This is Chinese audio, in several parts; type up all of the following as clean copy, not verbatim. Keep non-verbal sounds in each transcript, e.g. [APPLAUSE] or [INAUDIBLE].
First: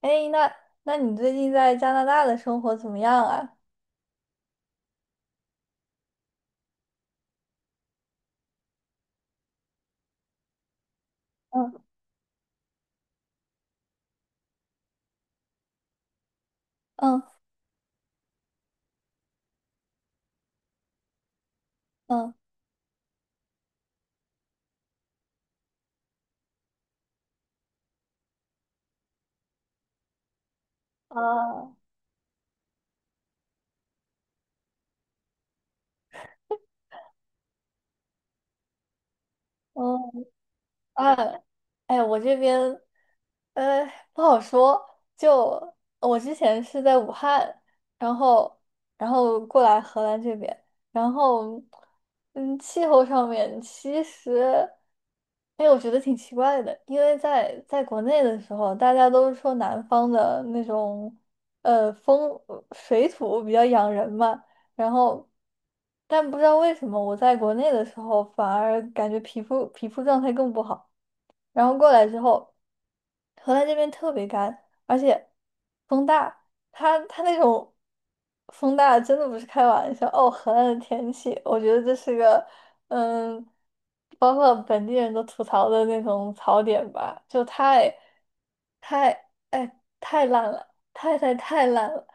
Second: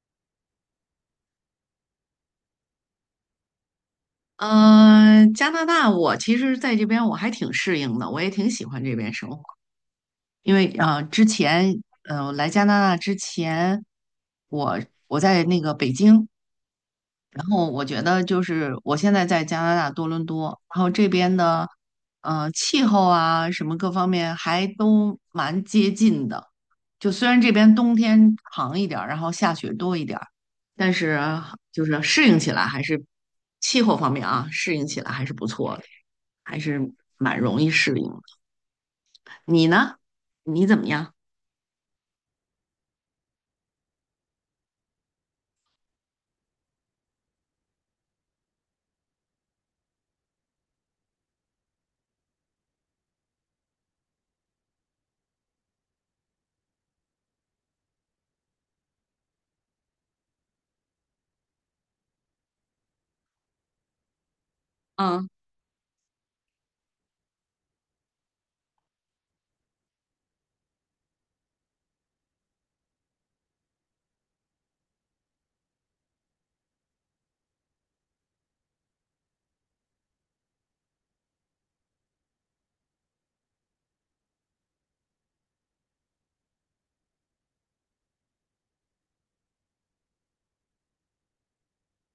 哎，那你最近在加拿大的生活怎么样啊？嗯，加拿大，我其实在这边我还挺适应的，我也挺喜欢这边生活。因为啊，之嗯前来加拿大之前，我我在那个北京，嗯然后我觉得就是我现在在加拿大多伦多，然后这边的嗯。气候啊什么各方面还都蛮接近的。就虽然这边冬天长一点儿，然后下雪多一点儿，但是啊。就是适应起来还是气候方面啊，适应起来还是不错的。还是蛮容易适应的。你呢？哦。你怎么样？啊。哎，我这边呃，不好说。就我之前是在武汉，然后然后过来荷兰这边，然后气候上面其实，哎，我觉得挺奇怪的，因为在国内的时候，大家都是说南方的那种呃风呃水土比较养人嘛，然嗯后但不知道为什么我在国内的时候反而感觉皮肤状态更不好。然后过来之后，荷兰这边特别干，而且风大，它那种风大真的不是开玩笑哦。荷兰的天气，我觉得这是个嗯，包括本地人都吐槽的那种槽点吧，就太哎，太烂了，太太太烂了，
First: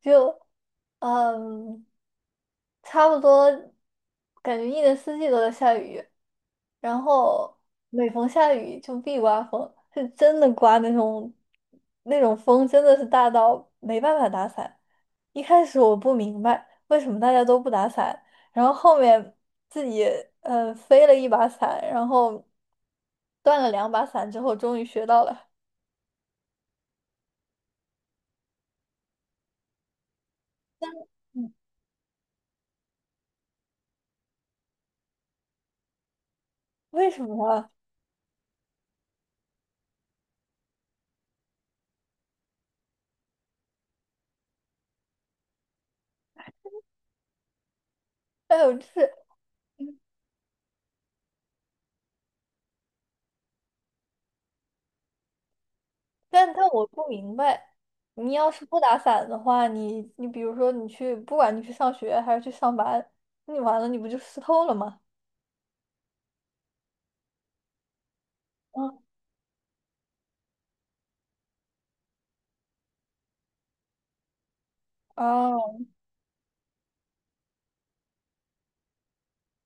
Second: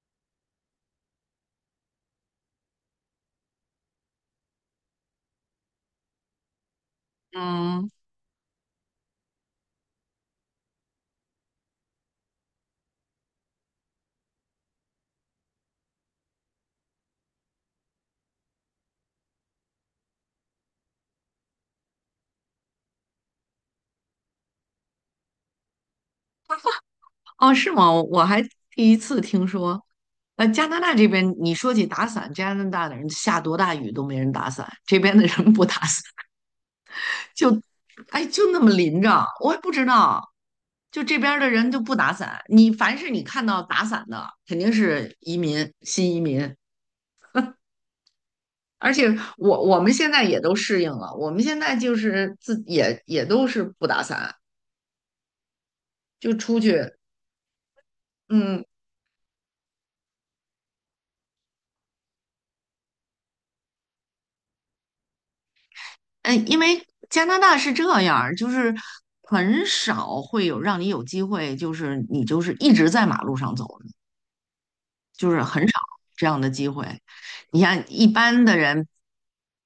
就嗯。差不多，感觉一年四季都在下雨，然后嗯，每逢下雨就必刮风，是真的刮那种风，真的是大到没办法打伞。一开始我不明白为什么大家都不打伞，然后后面自己飞了一把伞，然后断了两把伞之后，终于学到了。哦，是吗？我还第一次听说，加拿大这边嗯，你说起打伞，加拿大的人下多大雨都没人打伞，这边的人不打伞，为什么就，啊？哎，就那么淋着，我也不知道，就这边儿的人就不打伞，你凡是你看到打伞的，肯定是移民，新移民。哎呦，就而且是我们现在也都适应了，我们现在就是自也都是不打伞，就但出但我去，不明白，你要嗯，是不打伞的话，你比如说你去，不管你去上学还是去上班，你完了你不就湿透了吗？嗯因为加拿大是这样儿就是嗯。很少会有让你有机会，就是你就是一直在马路上走就是很少哦。这样的机会。你像一般的人，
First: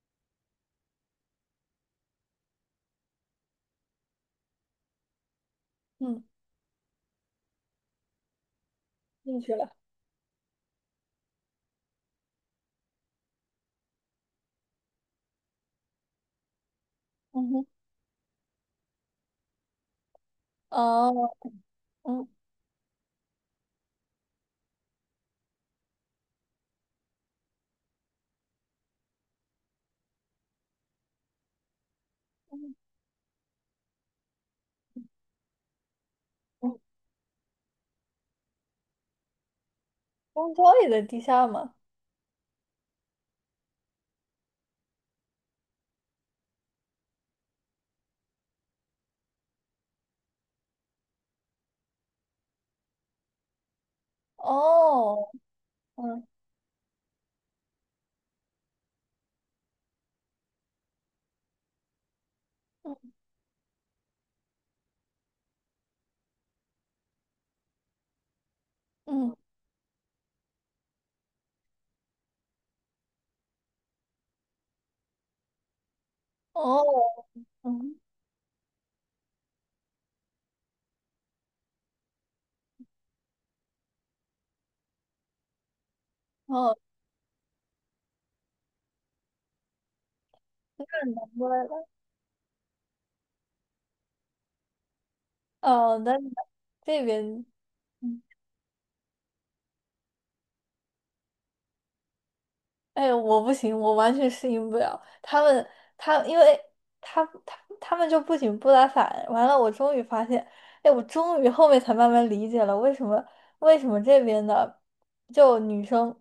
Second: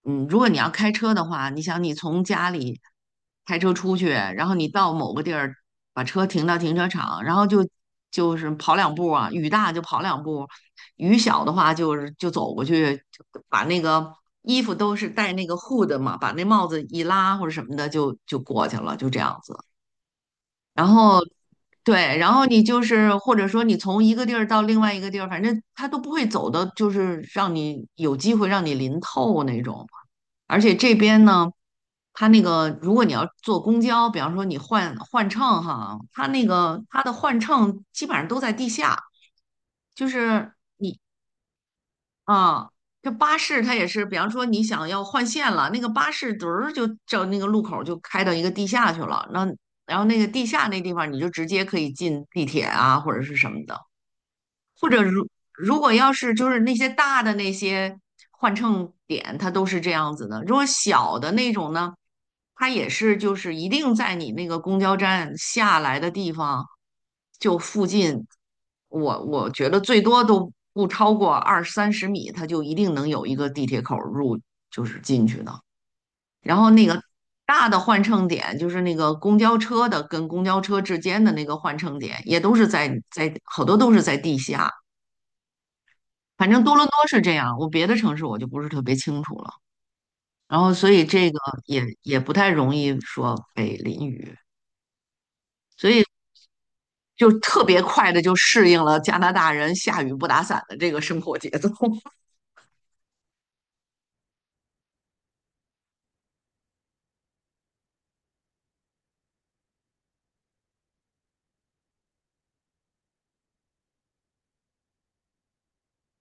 嗯，如果你要开车的话，你想你从家里开车出去，然后你到某个地儿，把嗯。车停到停车场，然后就就是跑两步啊，进雨去了。大就跑两步，雨小的话就是就走过去，就把那个衣服都是戴那个 hood 嘛，把那帽子一拉或者嗯什哼。么的就过去了，就这样子。然哦。后对，嗯然后你就是或者说你从一个地儿到另外一个地儿，反正他都不会走的，就是让你有机会让你淋透那种。而且这边呢，它那个嗯如果你要坐公交，比方说你换乘哈，它那嗯。个它的换乘基本上都在地下，就是公交也在地下吗？啊，这巴士它也是，比方说你想要换线了，那个巴士嘚儿就照那个路口就开到一个地下去了，那然后那个地下那地方你就直接可以进地铁啊或者是什么的。或者哦。如果要嗯是就是那些大的那些换乘点，它都是这样子的。如果小的那种呢，它也嗯是就是一定在你那个公交站下来的地方就附近，我嗯。我觉得最多都不超过二三十米，它就一定能有一个地铁口入就是进去的。然后哦。那个大的嗯。换乘点，就是那个公交车的跟公交车之间的那个换乘点，也都是在好多都是在地下。反正多哦，伦多是这样，我别的城市我就不是特别清楚了。然后，所以那难这个怪也了。也不太容易说被淋雨，哦，那这就边。特别快的嗯。就适应了加拿大人下雨不打伞的这个生活节奏。[LAUGHS] 哎，我不行，我完全适应不了他们。因为他们就不仅不打伞，完了，我终于发现，哎，我终于后面才慢慢理解了为什么这边的就女生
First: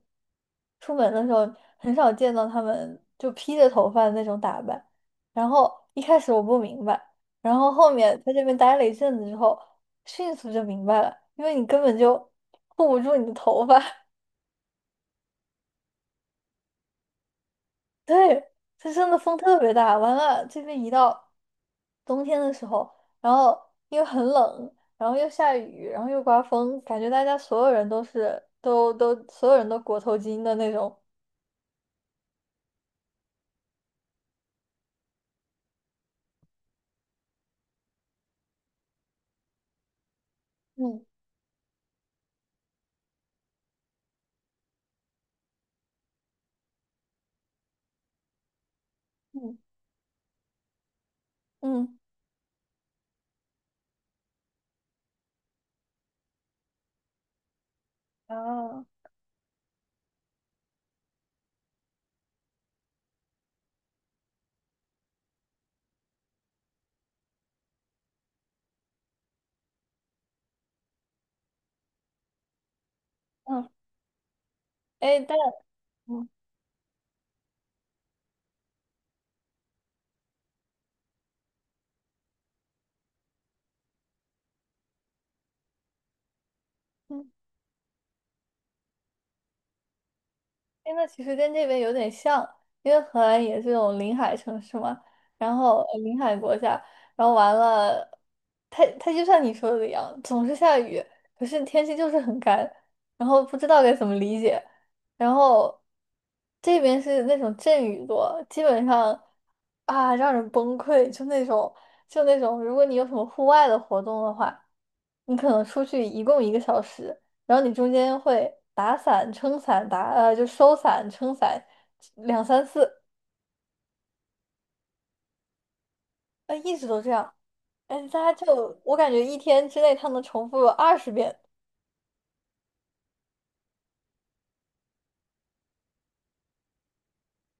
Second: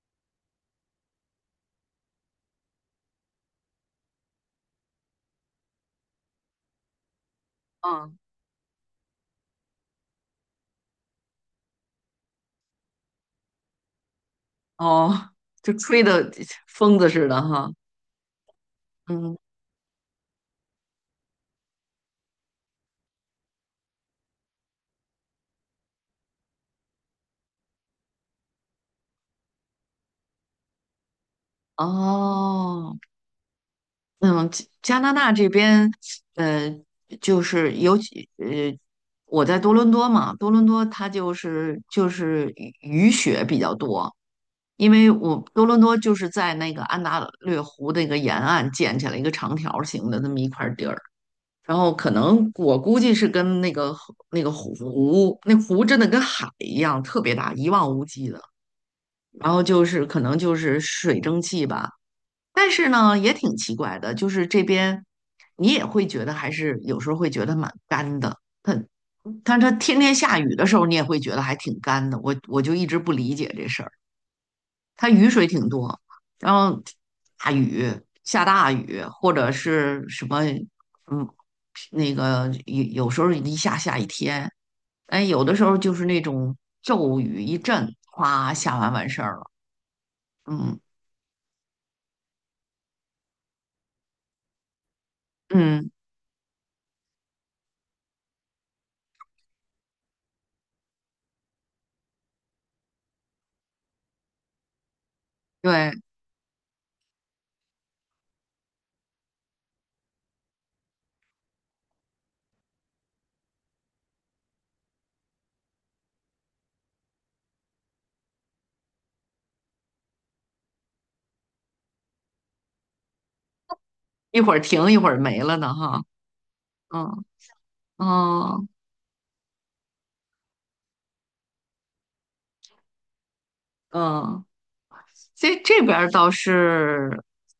出门的时候很少见到他们就披着头发的那种打扮。然后一开始我不明白，然后后面嗯，在这边待了一阵子之后，迅速就明白了，因为你根本就护不住你的头发。哦，就吹的 [LAUGHS] 疯子似的哈。对，这真的嗯，风特别大。完了，这边一到冬天的时候，然后又很冷，然后又下雨，然后又刮风，感觉大家所有人都裹头巾的那种。哦。嗯，加拿大这边，呃，就是尤其我在多伦多嘛，多伦多嗯它就是雨雪比较多，因为我多伦多就是在那个安大略湖那个沿岸建起来一个长嗯条形的那么一块地儿，然后嗯。可能我估计是跟那个湖那个湖，那湖真的跟海一样特别大，一望无际的，啊。然后就是可能就是水蒸气吧。但是呢，也挺奇怪的，就是这边你也会觉得还是有时候会觉得蛮干的。它，但它天天下雨的时候，你也会觉得还挺干的。我就一直不理解这嗯，事儿。它哎，雨但水挺多，嗯然后大雨下大雨，或者是什么，嗯，那个有时候一下下一天，哎，有的时候就是那种骤嗯。雨一阵，哗，下完完事儿了。嗯哎，那其实跟这边有点像，因为荷兰也是这种临海城市嘛，然后嗯，临海国家，然后完了，它就像你说的一样，总是下雨，可是天气就是很干，然后不知道该怎么理解。然后对，这边是那种阵雨多，基本上啊让人崩溃，就那种，如果你有什么户外的活动的话。你可能出去一共1个小时，然后你中间会打伞、撑伞、就收伞、撑伞，两三次，一会儿停一会儿没了呢，哈。一直都这嗯样。哎，大家嗯就我感觉一天之内他能重复20遍。嗯，这边儿倒是，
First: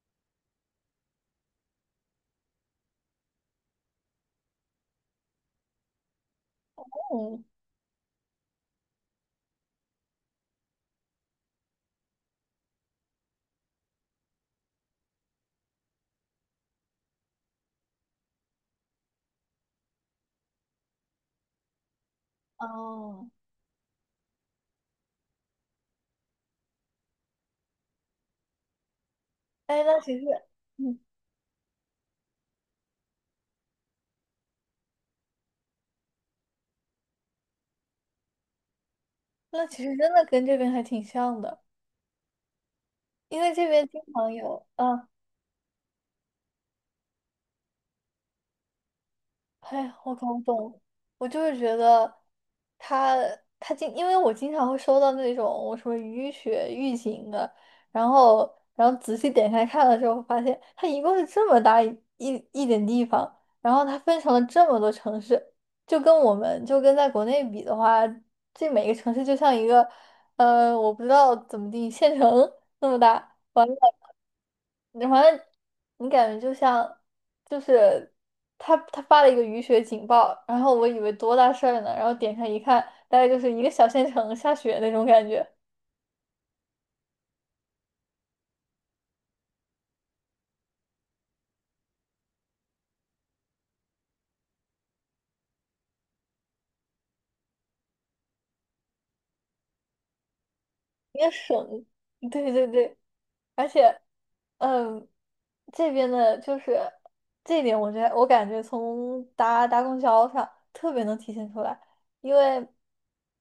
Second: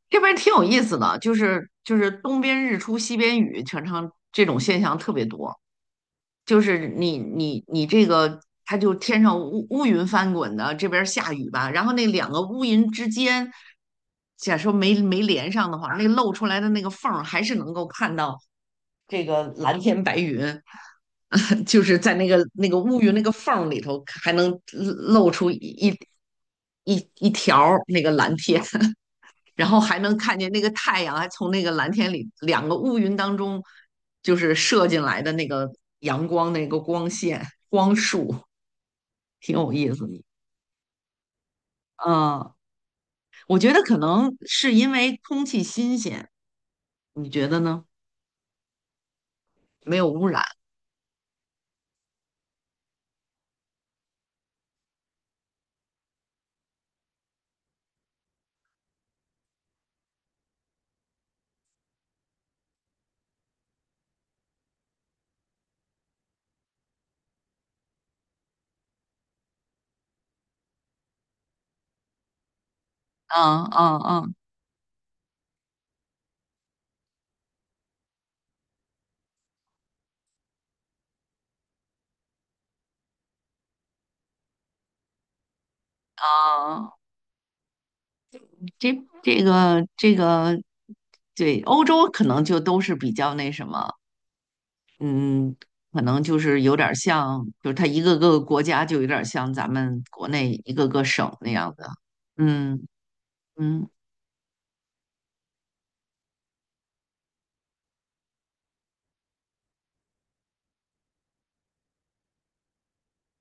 这边儿挺有意思的，就是东边日出西边雨，常常这种现象特别多。就是你嗯。你你这个，它就天上乌云翻滚的，这边儿下雨吧，然后那两个乌云之间，假说没连上的话，那露出来的那个缝儿还是能够看到这个蓝天白云，[LAUGHS] 就是在那个乌云那哦。个缝儿里头，还能露出一条儿那个蓝天。然后哎，还那其能实，看见那个嗯，太阳还从那个蓝天里两个乌云当中，就是射进来的那个阳光那个光线光束，挺有意思真的。的跟这边还挺像的，嗯，因为我这觉得边可经常能有，是因啊。为空气新鲜，你觉得呢？哎，没有我污搞染。不懂，我就是觉得他他经，因为我经常会收到那种我什么雨雪预警的，然后仔细点开看了之后，发现它一共是这么大一点地方，然后它分成了这么多城市，就跟在国内比的话，这每个城市就像一个我不知道怎么定县城 [LAUGHS] 那么大，嗯完了。嗯嗯你好像你感觉就像，就是他发了一个雨雪警报，然后我以为多大事儿呢，然后点开一看，大概就是一个小县城下雪那种感觉，嗯，这这个，对，欧洲可能就都是比较那什么，嗯，可能就是有点儿像，就是它一个个国家就有点儿像咱们国内一个个也省那样省，的。对对嗯对，而嗯且，嗯，这边的就是这一点，我觉得我感觉从搭搭公交上特别能体现出来，因为，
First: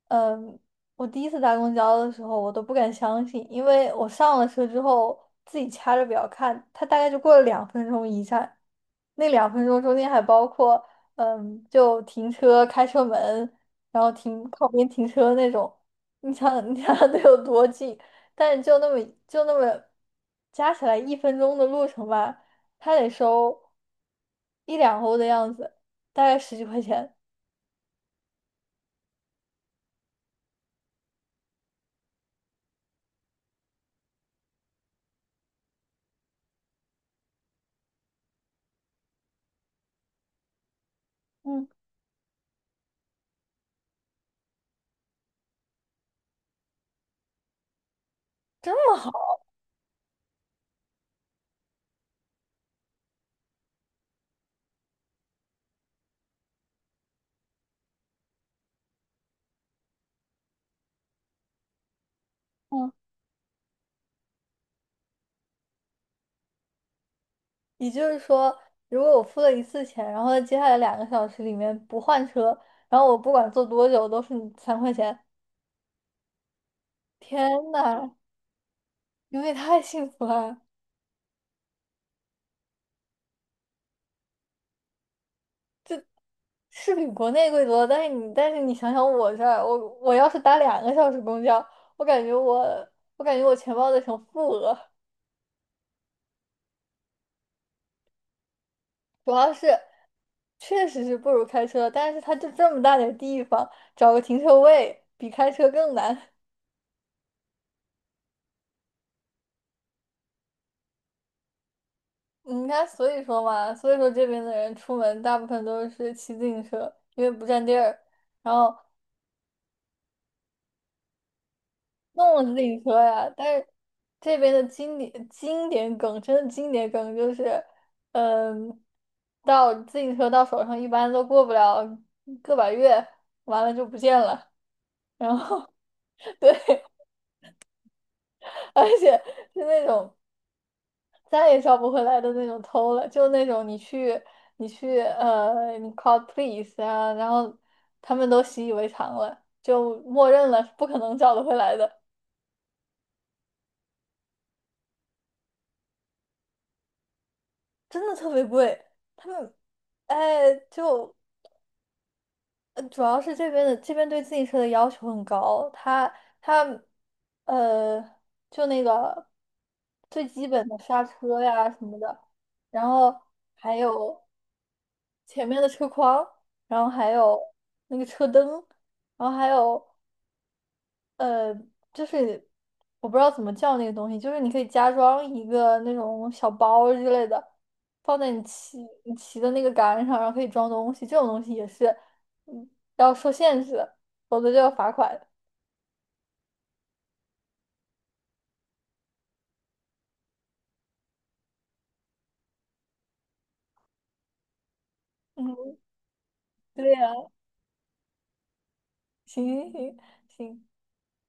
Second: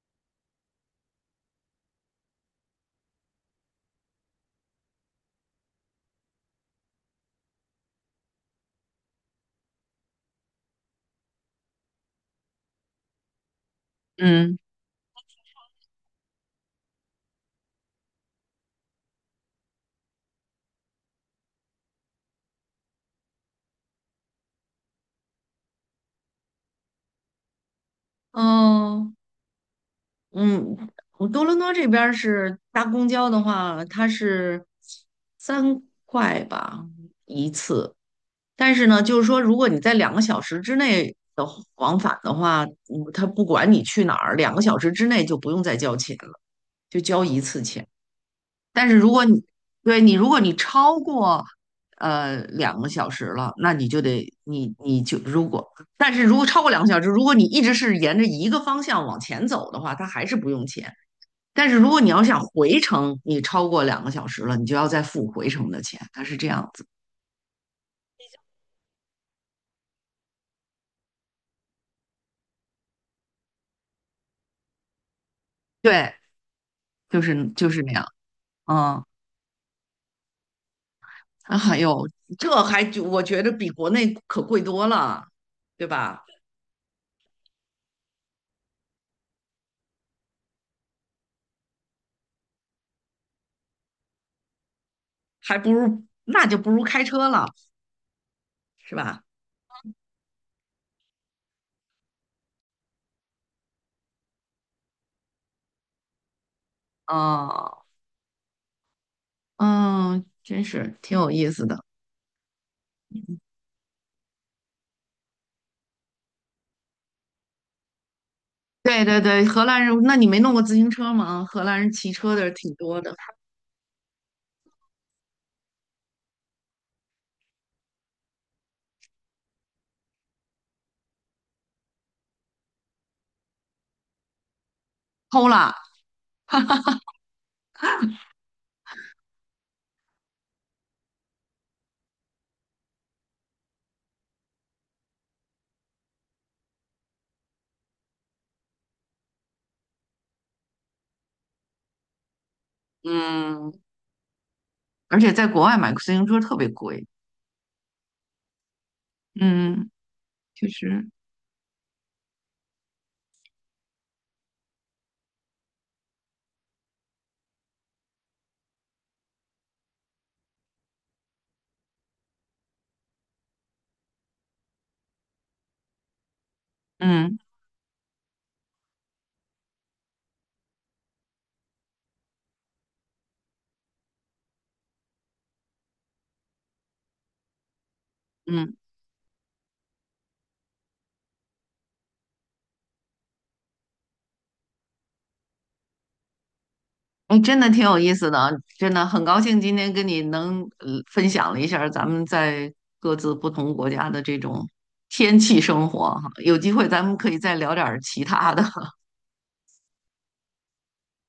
嗯，我第一次搭公交的时候，我都不敢相信，因为我上了车之后自己掐着表看，它大概就过了两分钟一站，那两分钟中间还包括，就停车、开车门，然后停嗯，靠边停车那种。你想想，[LAUGHS] 你想想得有多近？但是就那么就那么加起来1分钟的路程吧，他得收一两欧的样子，大概十几块钱。哦，嗯，我多伦多这边儿是搭公交的话，它是3块吧一次，但是呢，就是说如果你在两个小时之内的嗯，往返的话，嗯，它不管你去哪儿，两个小时之内就不用再交钱了，就交一次钱。这但是么如好。果你对你，如果你超过两个小时了，那你就得你就如果，但是如果超过两个小时，如果你一直是沿着一个方向往前走的话，它还是不用钱。但是如果你要想回嗯程，你超过两个小时了，你就要再付回程的钱，它是这样子。也就是说，如果我付了一次钱，然后接下来两个小时里面不换车，然后我不管坐多久都是3块钱。对，就是天就是那样。呐，嗯，你们也太幸福了！啊哎呦，这还就我觉得比国内可贵多了，对吧？是比国内贵多，但是你想想我这儿，我要是打两个小时公交，我感觉我钱包得成负额，还不如那就不如开车了，是吧？主要是确实是不如开车，但是它就这么大点儿地方，找个停车位比开车更难。嗯。嗯，真是挺有意思的。嗯你看，所以说嘛，所以说这边的人出门大部分都是骑自行车，因为不占地儿。然后对对对，荷兰人，那你没弄过自行车吗？荷兰人骑车弄了的自挺行多车的呀，但是这边的经典梗，真的经典梗就是，嗯，到自行车到手上一般都过不了个把月，完了就不见了。然偷后 了。[LAUGHS] 对，而且是那种再也找不回来的那种偷了，就那种你 call police 啊，然后他们都习以为常了，就默认了是不可能找得回来的，嗯，而且在国外买个自行车特别贵，真的特别贵。他们嗯，哎，确实，主要是这边对自行车的要求很高，它它呃，就那个最基本的刹车呀什么的，然后还有前面的车筐，然后还嗯有那个车灯，然后还有呃，就是我不知道怎么叫那个东西，就是你可以加装一个那种小包之类的，放在你嗯，骑你骑的那个杆上，然后可以装东西。这种东西也是，嗯，要受限制，否则就要罚款。[LAUGHS] 哎，真的挺有意思的啊，真的很高兴今天跟你能分享了一下儿咱们在各自不同国家的这种天气嗯，生活哈，有机会对咱呀、们可以再聊点儿其他的。行行行。行